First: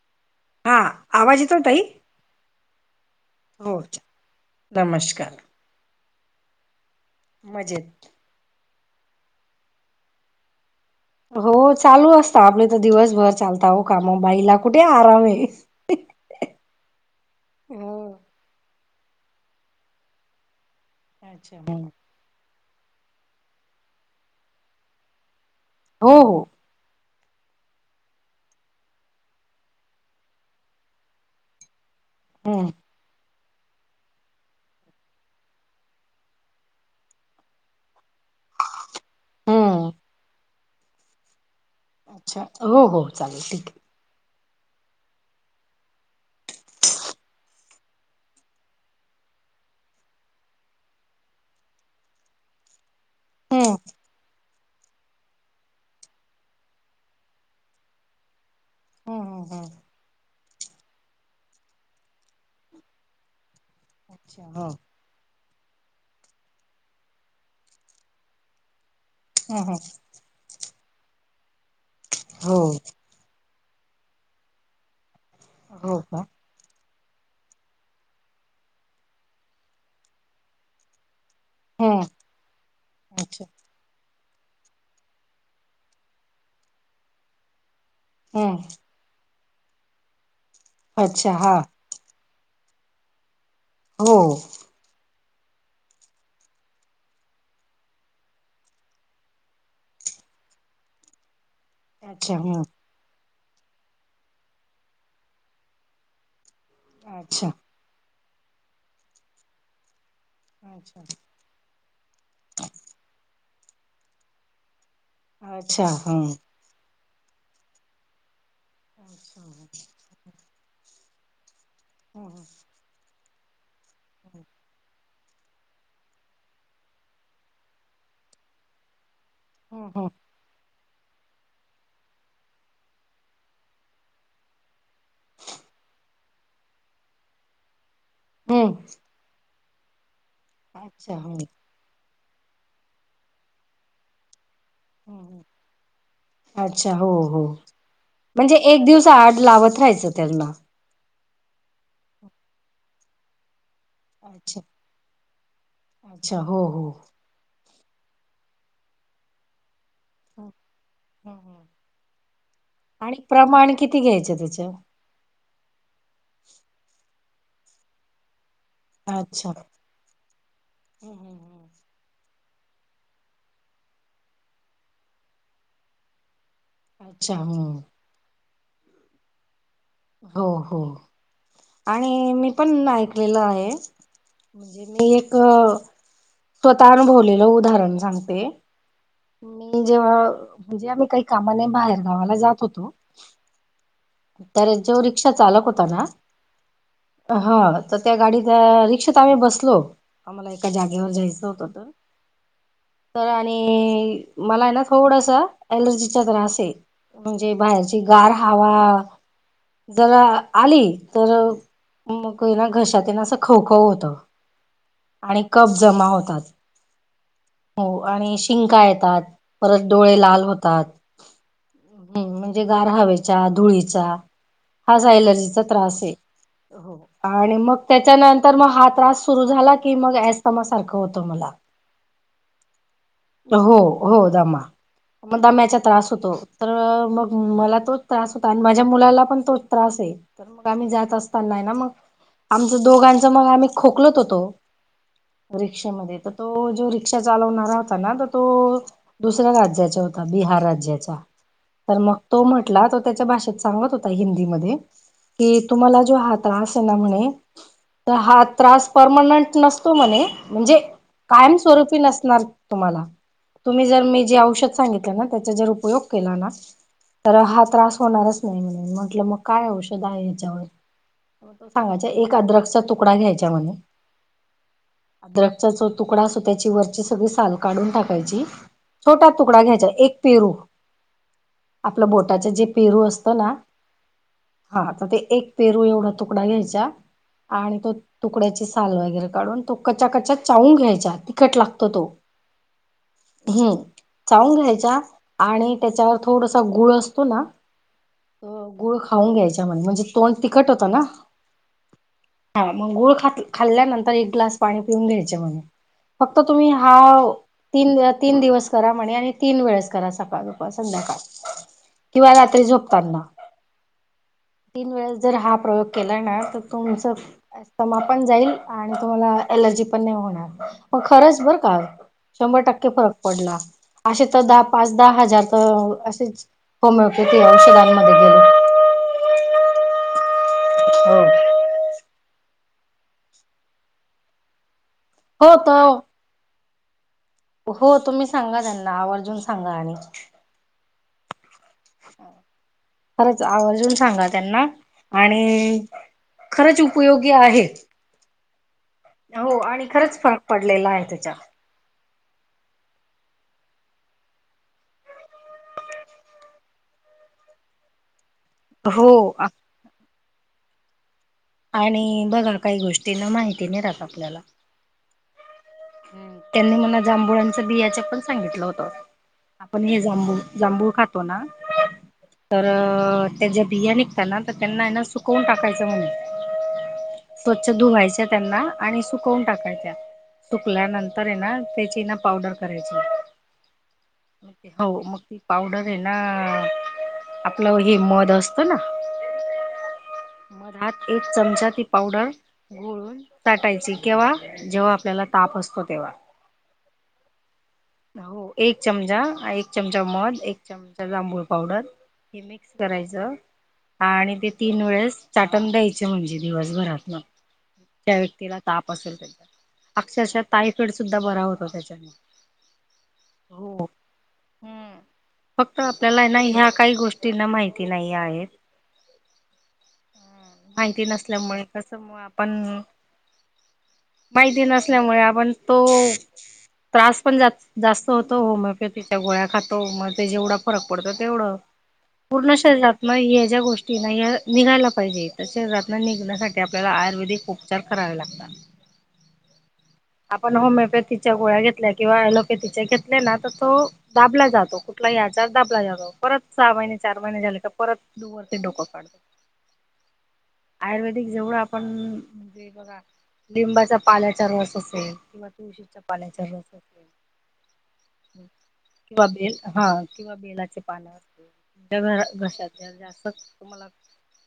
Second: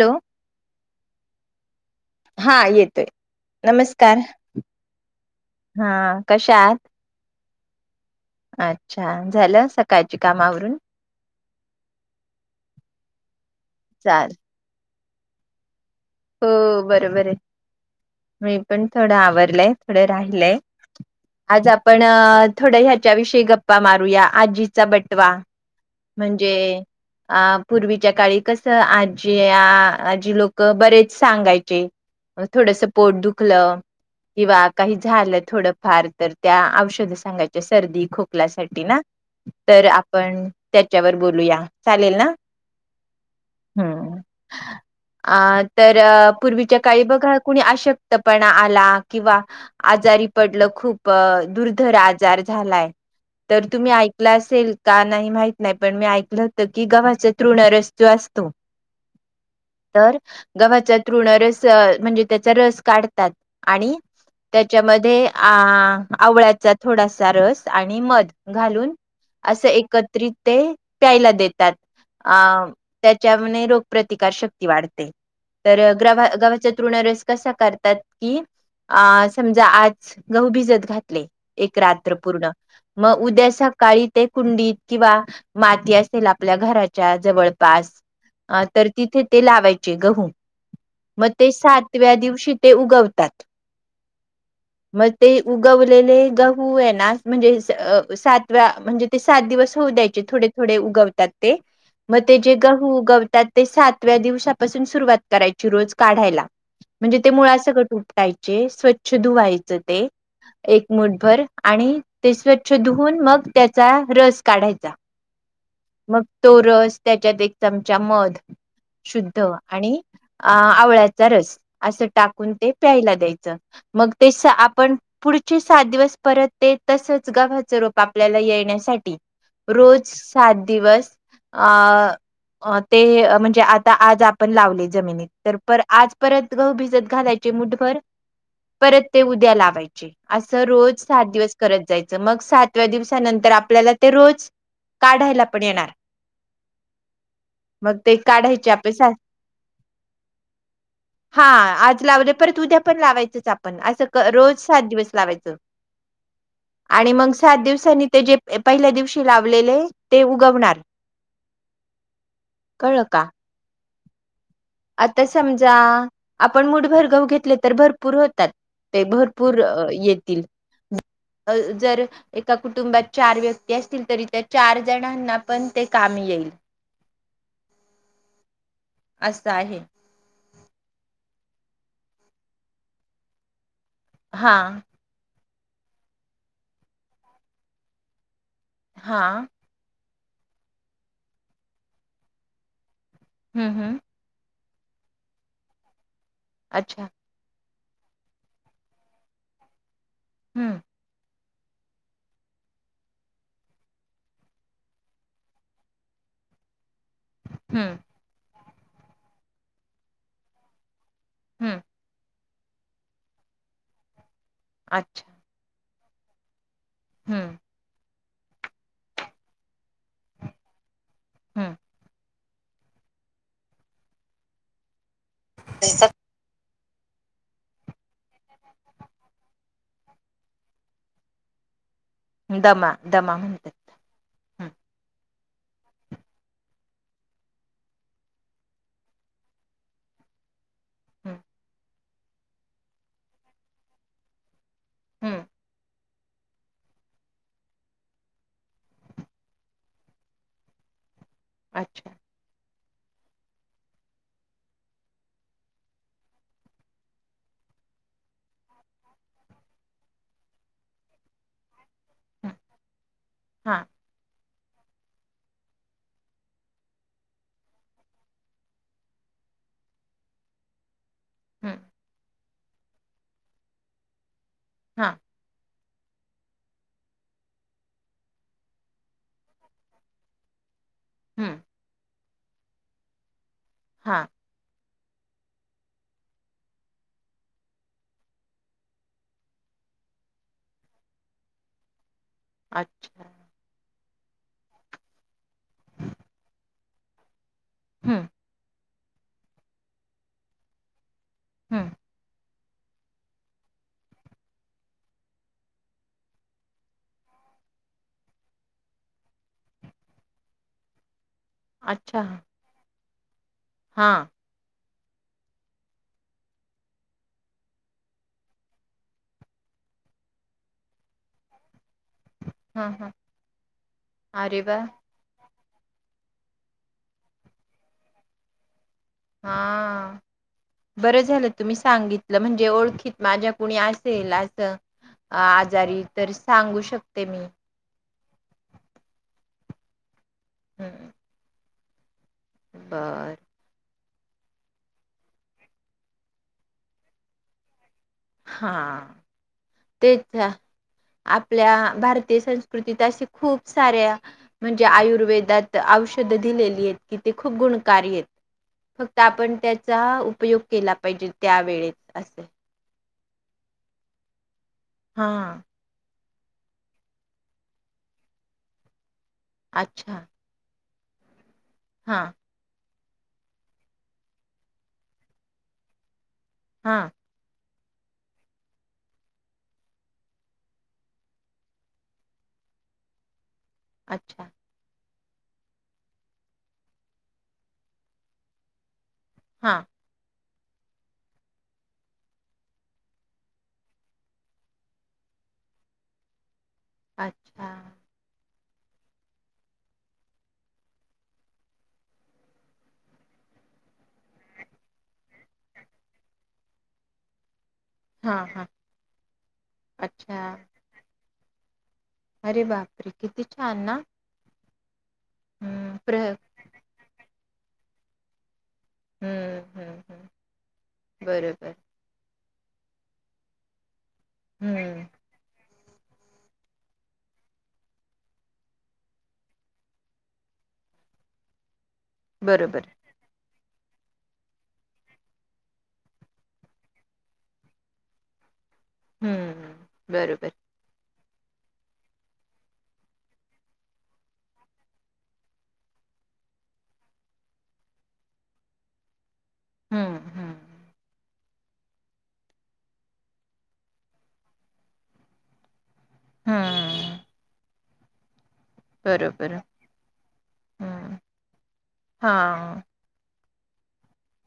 Low, हा आवाज येतो ताई? हा येतोय. हो नमस्कार नमस्कार हा. कशा आहात? मजेत. अच्छा झालं सकाळच्या काम आवरून? हो अहो काम चाल बाईला कुठे आ आरामे. हो बरोबर आहे. मी पण थोडं आवरलंय थोडं राहिलय अच्छा आज हम्म. आपण थोडं ह्याच्याविषयी गप्पा मारूया आजीचा बटवा. हो हो म्हणजे अ पूर्वीच्या काळी कस आजी आजी लोक बरेच सांगायचे. म हम्म थोडस पोट दु खोकलं किंवा काही झालं थोडं फार तर त्या औषध सांगायच्या सर्दी खोकल्यासाठी ना तर हम्म आपण त्याच्यावर बोलूया. चालेल ना अच्छा हो हो चालेल ठीक आहे. हम्म अ. तर पूर्वीच्या काळी बघा कुणी अशक्तपणा आला किंवा आजारी पडलं खूप दुर्धर आजार झालाय. आहे तर हम्म. तुम्ही ऐकलं असेल. का नाही माहित नाही पण मी ऐकलं होतं की ग्हाचा तृण रस्तू असतो. हम्म हम्म हम्म तर गव्हाचा तृण रस म्हणजे त्याचा रस काढतात आणि अच्छा हो त्याच्यामध्ये अ आवळ्याचा थोडासा रस आणि मध घालून. हम्म असं हम्म एकत्रित ते. प्यायला देतात. अ हो त्याच्या रोग प्र्रतिकार शक्ती वाढते. तर हो का गावा गावाच्या. तणरस कसा करतात की समजा आज गहू भिजत घात.. एक हम्म. रात्र पूर्ण मग अच्छा उद्या सकाळी ते कुंडीत किंवा माती असेल आपल्या घराच्या जवळपास हम्म ह तर तिथे. ते लावायचे गहू. मग अच्छा ते हा सातव्या दिवस श तेे उगवतात. हो. मग ते उगवलेले गहू आहे ना म्हणजे सातव्या म्हणजे ते सात दिवस होऊ द्यायचे थोडे थोडे उगवतात. मे अच्छा हम्म जेगू ग. ते सातव्या दिवासून सुरुवात. करायची रोज काढायला. म्हणजे ते अच्छा. मुळा सकट उप. यचे स्वच्छ धुवायचं ते.. एक अच्छा मुठभर आणि ते स्वच्छ धुवून मग त्याचा रस काढायचा. अच्छा मग हम्. तो रस त्याच्यात एक चमचा मध अच्छा शुद्ध आणि अ आवळ्याचा रस असं हम्म टाकून ते प्यायला द्यायचं. ज मग ते आपण पुढचे सात दिवस परत देत तसच गव्हाचं रोप आपल्याला येण्यासाठी हम्म रोज हम्म सात दिवस अ ते म्हणजे आता आज आपण लावले. जमिनीत तर पर आज परत गहू भिजत घालायचे मुठभर हम्म परत ते उद्या लाव काचे [unintelligible] असं रोज अच्छा सात हम्म. दिवस करत जायच. मग सातव्या दिवसानंतर आपल्याला ते रोज काढायला पण येणार अच्छा हो हो मग ते म्हणजे काढायचे एक आपले दिवस सास आड लावत राहायचं. उतलना [unintelligible] हा आज लावले परत उद्या पण लावायचेच आप रोज अच्छा सात दिवस लावायचा अच्छा हो हो आणि म सात दिव नी ते जे पहिल्या दिवशी लावलेले. ते उगवणार कळलं आणि का? प्रमाण किती क घ्यायचे त्याची.. आता समजा आपण मूठ भर गहू घेतले तर भरपूर होतात. ते अच्छा भरपूर येतील हम् हम हम जर एका कुटुंबात चार व्यक्ती असतील तरी त्या चार जणांना पण ते कामी येईल. अच्छा हम्म असं आहे. हो हो आणि मी पण ऐकलेलं आहे. हा म्हणजे मी अ स्वतः अनुभवलेलं उदाहरण सांगते. हा मी जेव्हा म्हणजे आम्ही काही कामाने बाहेर गावाला जात होतो. हम्म हम्म तर जो रिक्षा चालक होता ना. अच्छा हा तर त्या गाडीत रिक्षेत आम्ही बसलो. मला एकका हम्म जागेवर जाई च तर आणि मला आहे ना थोडस एलर्जीचा त्रास आहे. म्हणजे हम्म बाहेरची गार हा हवा जरा आली तर हम्म मग ना घशात ना असं खव खव होतं. अच्छा आणि कब जमा होतात. हम्म हो आणि शिंका येतात परत डोळे लाल होतात. हम्म गार हवेच्या धुळी चा हाच एलर्जीचा त्रास आहे. हो आणि मग त्याच्यानंतर मग हा त्रास सुरु झाला की मग ऐसमा सारखं होतं मला. दमा दमा म्हणतात. हो हो दमा हम् मग दाम्याचा त्रास होतो तर मग मला तोच त्रास माझ्या मुलाला पण तोच त्रास आहे. आम्ही जात हम्म असताना ना मग आमचं दोघांच मग आम्ही खोकलत होतो. हं, रिक्षामध्ये तर तो जो रिक्षा चालवणारा होता ना तर तो दुसऱ्या राज्याचा होता बिहार राज्याचा तर अच्छा. मग तो म्हन टला त्याच्या भाषेत सांगत होता हिंदी मध्ये, तुमचा जो हा त्रास आहे ना म्हणे म्हणजे कायम स्वरुपी नसनार हं, तुम्हाला हां, तुम्ही जर मी जी औषध सांगितल त्याचा जर उपयोग केला ना तर हा होणारच नाही म्हणे म्हंटलं मग काय औषध आहे याच्यावर तो हं, सांगाच्या एक अद्रक तुकडा घ्यायचा म्हणे. हां, अद्रकचा चो तुकडा सु त्याची वरची सगळी साल काढून टाकायची. छोटा तुकडा घ्यायचा एक पेरू हं, आपलं बोल ज पेरू असतो ना हा हा तर ते एक पेरू एवढा तुकडा घ्यायचा आणि तो तुकड्याची साल वगैरे काढून तो क् कचा चावून घ्यायचा. तिखट लागतो तो अच्छा चाऊून घ्यायच्या आणि त्याच्यावर थोडसा गुळ असतो ना हं, हो गुळ खाऊन घ्यायच्या म्ह म्हणजे तोंड तीखट होतं ना. हम्म हा मग गूळ खाल्ल्यानंतर एक ग्लास पाणी पिऊन गुळ खाल्यानंतर एक ग्लास पाणी घ्यायचे म्हणे फक्त तुम्ही हा तीन तीन दिवस करा म्हणे आणि तीन वेळेस करा सकाळ दूपार संध्याकाळ अच्छा किंवा रात्री झोपताना हा तीन वेळेस जर हा प्रयोग केला ना तर तुमच दमा पण जाईल. आणि तुम्हाला एलर्जी पण नाही होणार. मग खरंच बर का. शंभर टक्के हां, हां. फरक पडला. असे तर अरे दहा वाह! पाच दहा हजार तर असे होम किती औषधांमध्ये गेल हा बरं हो झालं तुम्ही सांगितलं म्हण जे ओळखीत माझ्या कुणी असेल असं. अ, हो त आजारी तर सांगू शकते मी. हो तुम्ही सांगा त्यांना आवर्जून सांगा आणि हम्म खरंच आवर्जून सांगा त्यांना आणि खरंच उपयोगी आहे. हा हो आणि खरंच तेच फरक पडलेला आहे त्याच्या आपल्या भारती ते संस्कृतीत असे खूप साऱ्या म्हणजे आयुर्वेदात औषधं दिलेली आहेत. की ते खूप गुणकार आहेत. फक्त हो आपण त्याचा ऊपयोग उपयोग केला पाहिजे. त्या वेळेत आणि असे बघा काही गोष्टी तिन माहिती रात आपल्याला हा त्यांनी मला जांभुळांच बियाच पण सांगितलं होत. आपण हे अच्छा जांभूळ जांभूळ खात तो ना. हां तर अ. अ त्याच्या बिया निघता ना तर त्यांना ना सुकवून टाकायचं म्हने. हा. स्वच्छ धुवायच्या त्यांना आणि सुकवून टाकायच्या. सुकल्यानंतर ये ना त्याची ना पावडर करायची. अच्छा हो, मग पावडर आहे ना आपलं हेि मध असत ना. हा. मधात एक चमचा ती पावडर गोळून टाकायची केव्हा जेव्हा आपल्याला ताप असतो तेव्हा. अच्छा. हो एक चमचा एक चमचा मध, एक चमचा जांभूळ पावडर हे मिक्स करायचं आणि ते तीन वेळेस चाटण द्यायचे म्हणजे दिवसभरातन. त्या हां व्यक्तीला हां ताप असेल अक्षरशः अच्छा. टायफड सुद्धा बरा होत. [unintelligible] अरे बापरे! किती छान ना. हम्म फक्त हम्म प्र आपल्याला ना ह्या काही गोष्टींना माहिती ती नाही आहे. हम्म हम्म हम्म माहिती नसल्यामुळे बरोबर. कस म आप पण. माहिती हम्म नसल्यामुळे आपण तो त्रास पण जा जास्त होत होमिओपॅथीच्या गोळ्या खातो म ते जेवढा फरक पडत तेवढ. पूर्ण बरोबर शरीरात म ह्या ज्या गोष्टी ति [unintelligible] निघायला पाहिजे तशे निघण्यासाठी आपल्याला आयुर्वेदिक उपचार करावे लागतात. हम्म. बरोबर आपण होमिओपॅथी च्या गोळ्या घेतल्या किंवा ऍलोपॅथीच्या घेतल्या ना तर तो दाबला जातो कुठला हि आजार दाबला जातो परत सहा महिने चार महिने झाले का परत वरती डोक काढतो. हम्म हम्म. आयुर्वेदिक जेवढं आपण म्हणजे बघा लिंबाच्या पाल्याचा रस असेल किंवा तुळशीचा पाण्याचा रस असो. हम्म [inaudible] किंवा बरोबर बेल हा किंवा बेलाचे हम्म पानं जर हां. घशाचा जास्त मला,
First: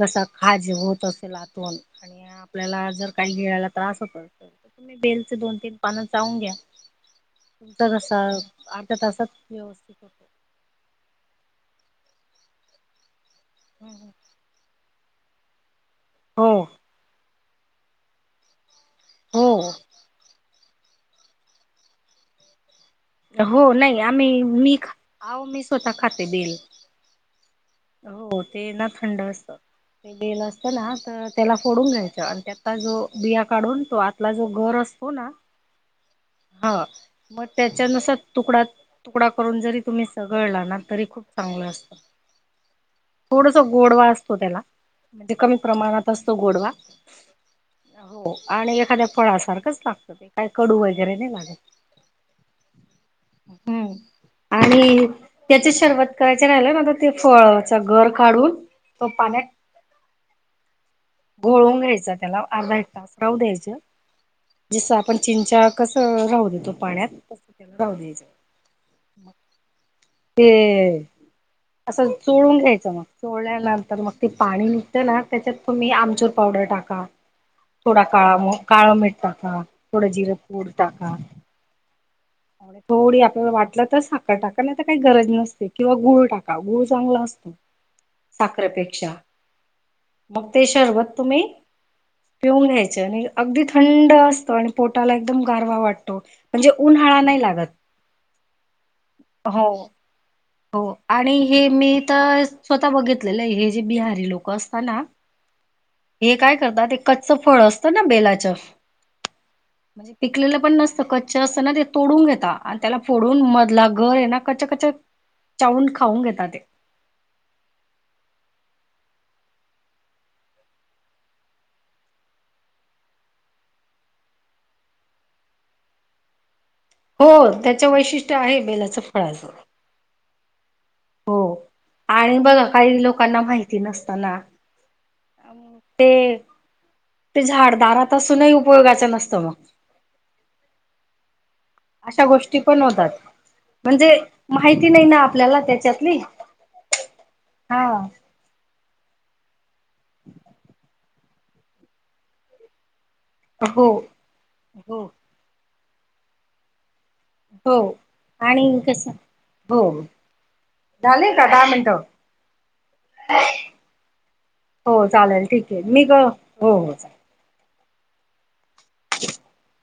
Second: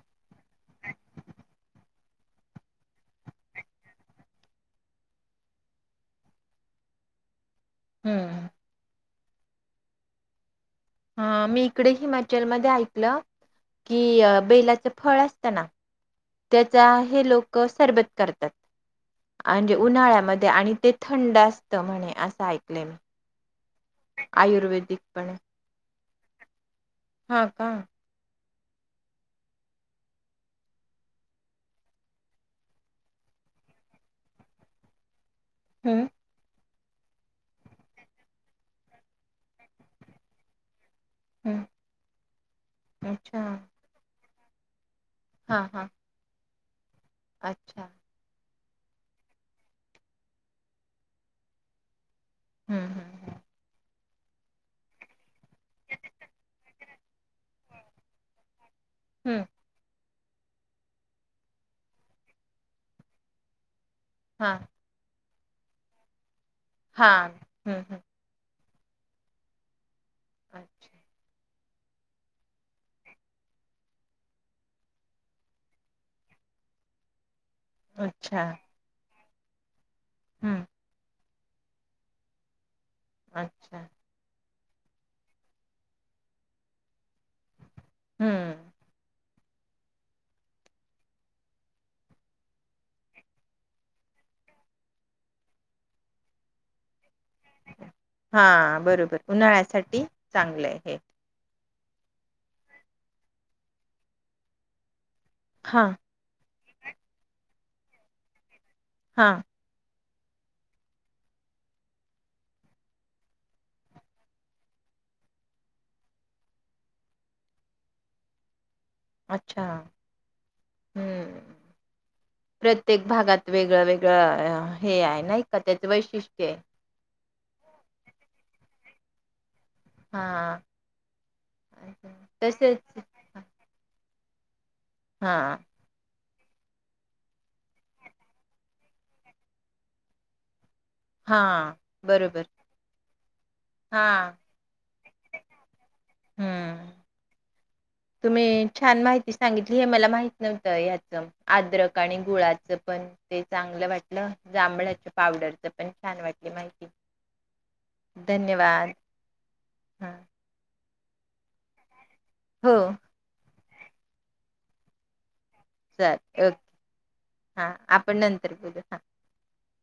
घसा खाज होऊ नय तसे [unintelligible] आम्ही आणि आपल्याला जर काही गिळायला काही त्रास होत असेल, बेलचे दोन तीन पानं चावून घ्या. [unintelligible] कसा हम्म. अर्ध्या तासात. यवसिकत होतं ह मी इकडे हिमाचलमध्येध्ये ऐकलं. कि बेलाच... फळ अस असतना... हो त्याचा हे लोक... क सरबत करतात. हो म्हणजे उन्हाळ्यामध्ये आणि... ते थंड असत म्हणे अस... हो नाही आम्ही मी ख आयुर्वेदिक आह मी स्वतः खात... सबल. हां का? ते ना थंड असत, ते बेलं असतं ना तर त्याला फोडून घ्यायचं आणि त्यातचा जो बिया काढून तो आतला जो गर असतो ना हम्म, ह म त्याच त्याच्यानुसार तुकडा तुकडा करून जरी तुम्ही चगळंला ना तरी खूप चांगलं हम्म असतं अच्छा. थोडस गोडवा असत तो त्याला म्हणजे कमी हा हा प्रमाणात असतो गोडवा अच्छा. हो आणि एखाद्या फळासारखंच लागतं ते, काही कडू वगैरे नाही लागत. हम्म हम्म हम्म. आणि त्याच शरबत करायच राहिलं ना तर ते फळाच गर काढून? तो पाण्यात हम्म घोळून घ्यायचा त्याला अर्धा एक तास राहू द्यायच. हा जसं आपण चिंचा कस राहू दे तो पाण्यात हा तस हम्म राहू हम्म. द्यायचं. [inaudible] ते अच्छा असं चोळून घ्यायचं मग चोळल्यानंतर मग ते पाणी निघते ना त्याच्यात तुम्ही आमचूर पावडर टाका थोडा अच्छा. काळा काळ मीठ टाका, थोडं जिरं हम्म. पूड टाका, [inaudible] थोडी आपल्याला वाटलं अच्छा तर साखर टाक का नाही तर काय गरज नसते किंवा गुळ टाका गुळ चांगला असतो. हम्म साखरेपेक्षा. मग ते शरबत तुम्ही पिऊन घ्यायच, आणि अगदी थंड असतं आणि पोटाला एकदम गारवा वाटतो म्हणजे उन्हाळा नाही लागत हा बरोबर हो उन्हाळ्यासाठी चा हो आणि हे मी तर स्वतः बघितलेलं आहे हे जे बिहारी लोक असतात ना हा हे काय तात कच्च फळ असतं ना बेलाचं हां. म्हणजे पिकलेलं पण नसतं कच्च असतं ना ते तोडून घेता, आणि त्याला फोडून मधला घर आहे ना कच्च्य कच्च चाऊन खाऊन घेता ते. अच्छा! हम्म! प्रत्येक भागात वेगळं वेगळं अ हे आहे नाही का त्याच वैशिष्ट्ये. हो त्याच वैशिष्ट्य आहे बोलाच फळाचं. हाआआ... हो आणि बघा काही लोकांना माहिती नसत. त्यांना हा आहो ते ते झाडदारात असूनही उपयोगाचं नसतं मग. हां आ. अशा गोष्टी पण होतात हा म्हणजे माहिती नाही ना आपल्याला त्याच्यातली. हम्म. हा. तुम्ही छान माहिती सांगितली हे मला माहित नव्हतं याचं आद्रक आणि गुळाचं पण ते चांगलं हो वाटलं हो जांभळाच्या पावडरच पण छान वाटली माहिती. हो आणि धन्यवाद कस हो, हा झाली का दहा मिनटं हो. हो चालेल ठीक हे. मी का. चालेल ओके हो हो चालेल. हा आपण नंतर बोलया. खट खट [inaudible]